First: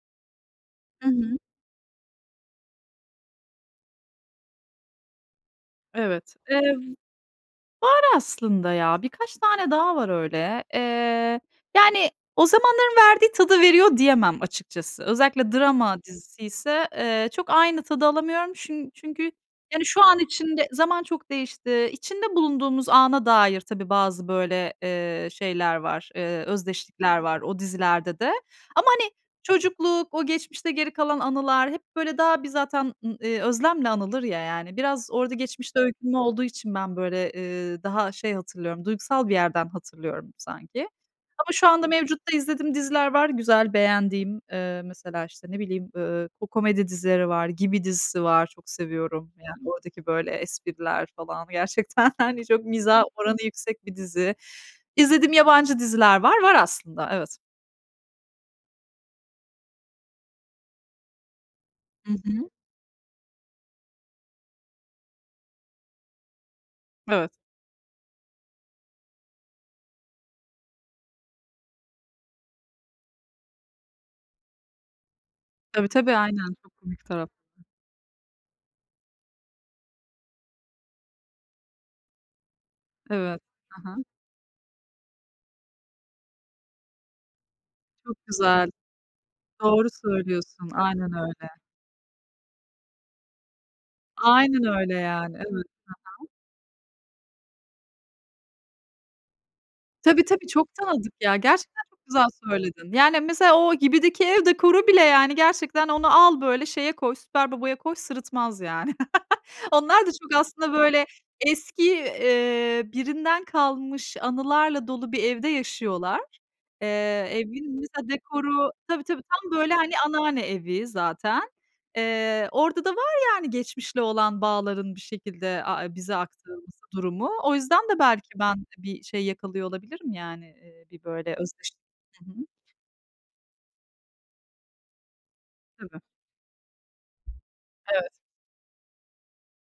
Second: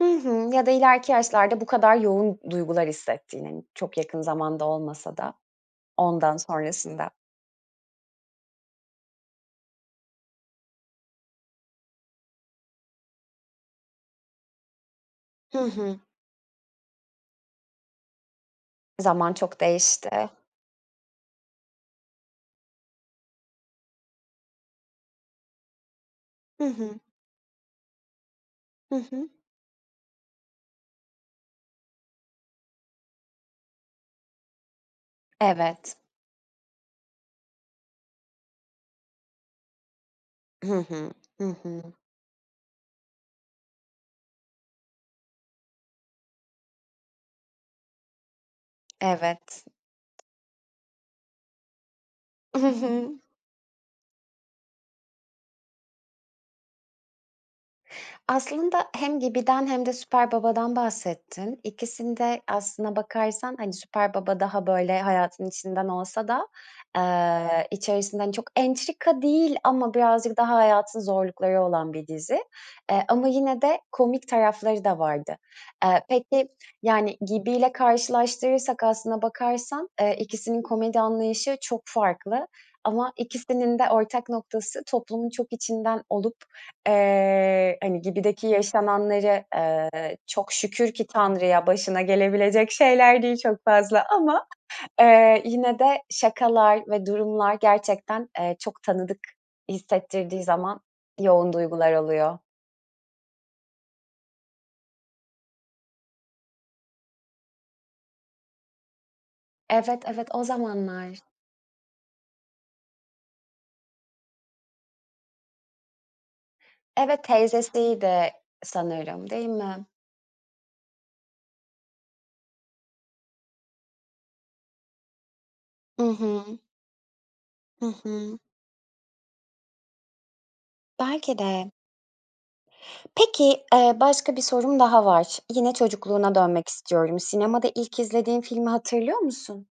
Hı hı, ya da I ileriki hı. yaşlarda bu kadar yoğun duygular hissettiğinin. Çok yakın zamanda olmasa da, Evet. ondan Eee, var sonrasında. aslında ya. Birkaç tane daha var öyle. Eee, yani o zamanların verdiği tadı veriyor diyemem açıkçası. Özellikle Hı hı. drama diziyse, eee, çok aynı tadı alamıyorum. Çün çünkü Zaman çok yani şu an değişti. için de zaman çok değişti. İçinde bulunduğumuz ana dair tabii bazı böyle, eee, şeyler var, eee, Hı hı. özdeşlikler var o dizilerde de. Ama Hı hani hı. çocukluk, o geçmişte geri kalan anılar hep böyle daha bir zaten ı eee, özlemle anılır ya yani. Biraz orada geçmişte Evet. öykünme olduğu için ben böyle ,eee, daha şey hatırlıyorum, duygusal bir yerden hatırlıyorum Hı sanki. hı. Hı Ama şu hı. anda mevcutta izlediğim diziler var güzel, beğendiğim. Eee, mesela işte ne bileyim, ııı, ko komedi dizileri var, Gibi dizisi var. Çok seviyorum. Evet. Yani oradaki böyle espriler falan gerçekten hani çok Hı mizah hı. oranı yüksek bir dizi. İzlediğim yabancı diziler var. Var aslında. Evet. Aslında hem Gibi'den hem de Süper Baba'dan bahsettin. Hı İkisinde hı. aslına bakarsan hani Süper Baba daha böyle hayatın içinden olsa da, Evet. eee, içerisinde hani çok entrika değil ama birazcık daha hayatın zorlukları olan bir dizi. Eee, ama yine de komik tarafları da vardı. Tabii Eee, tabii peki aynen, [unintelligible] yani taraf Gibi'yle karşılaştırırsak aslına bakarsan, eee, ikisinin komedi anlayışı çok farklı. Ama Evet, ikisinin hı de hı. ortak noktası toplumun çok içinden olup, eee, hani Çok Gibi'deki güzel. yaşananları, Doğru eee, çok söylüyorsun, şükür ki aynen öyle. Tanrı'ya başına gelebilecek şeyler değil çok fazla ama. Aynen öyle yani, Eee, evet. yine de He he. şakalar ve durumlar gerçekten, eee, çok tanıdık Tabii hissettirdiği tabii, çok zaman tanıdık ya. yoğun Gerçekten duygular çok güzel oluyor. söyledin. Yani mesela o Gibi'deki ev dekoru bile yani gerçekten onu al böyle şeye koy, Süper Baba'ya koy, sırıtmaz yani. Evet, Onlar da evet çok o aslında böyle zamanlar. eski, eee, birinden kalmış anılarla dolu bir evde yaşıyorlar. Eee, Evet, evin mesela teyzesiydi dekoru, tabii tabii sanırım, değil tam böyle mi? hani anneanne evi zaten. Eee, orada da var yani geçmişle olan bağların bir şekilde a e I bize hı. aktarılması durumu. O yüzden Hı de belki hı. ben bir şey yakalıyor olabilirim yani, eee, bir böyle Belki de. özdeş Hı hı. Peki, eee, başka bir sorum daha var. Yine Tabii. çocukluğuna dönmek istiyorum. Sinemada ilk Evet. izlediğin filmi hatırlıyor musun?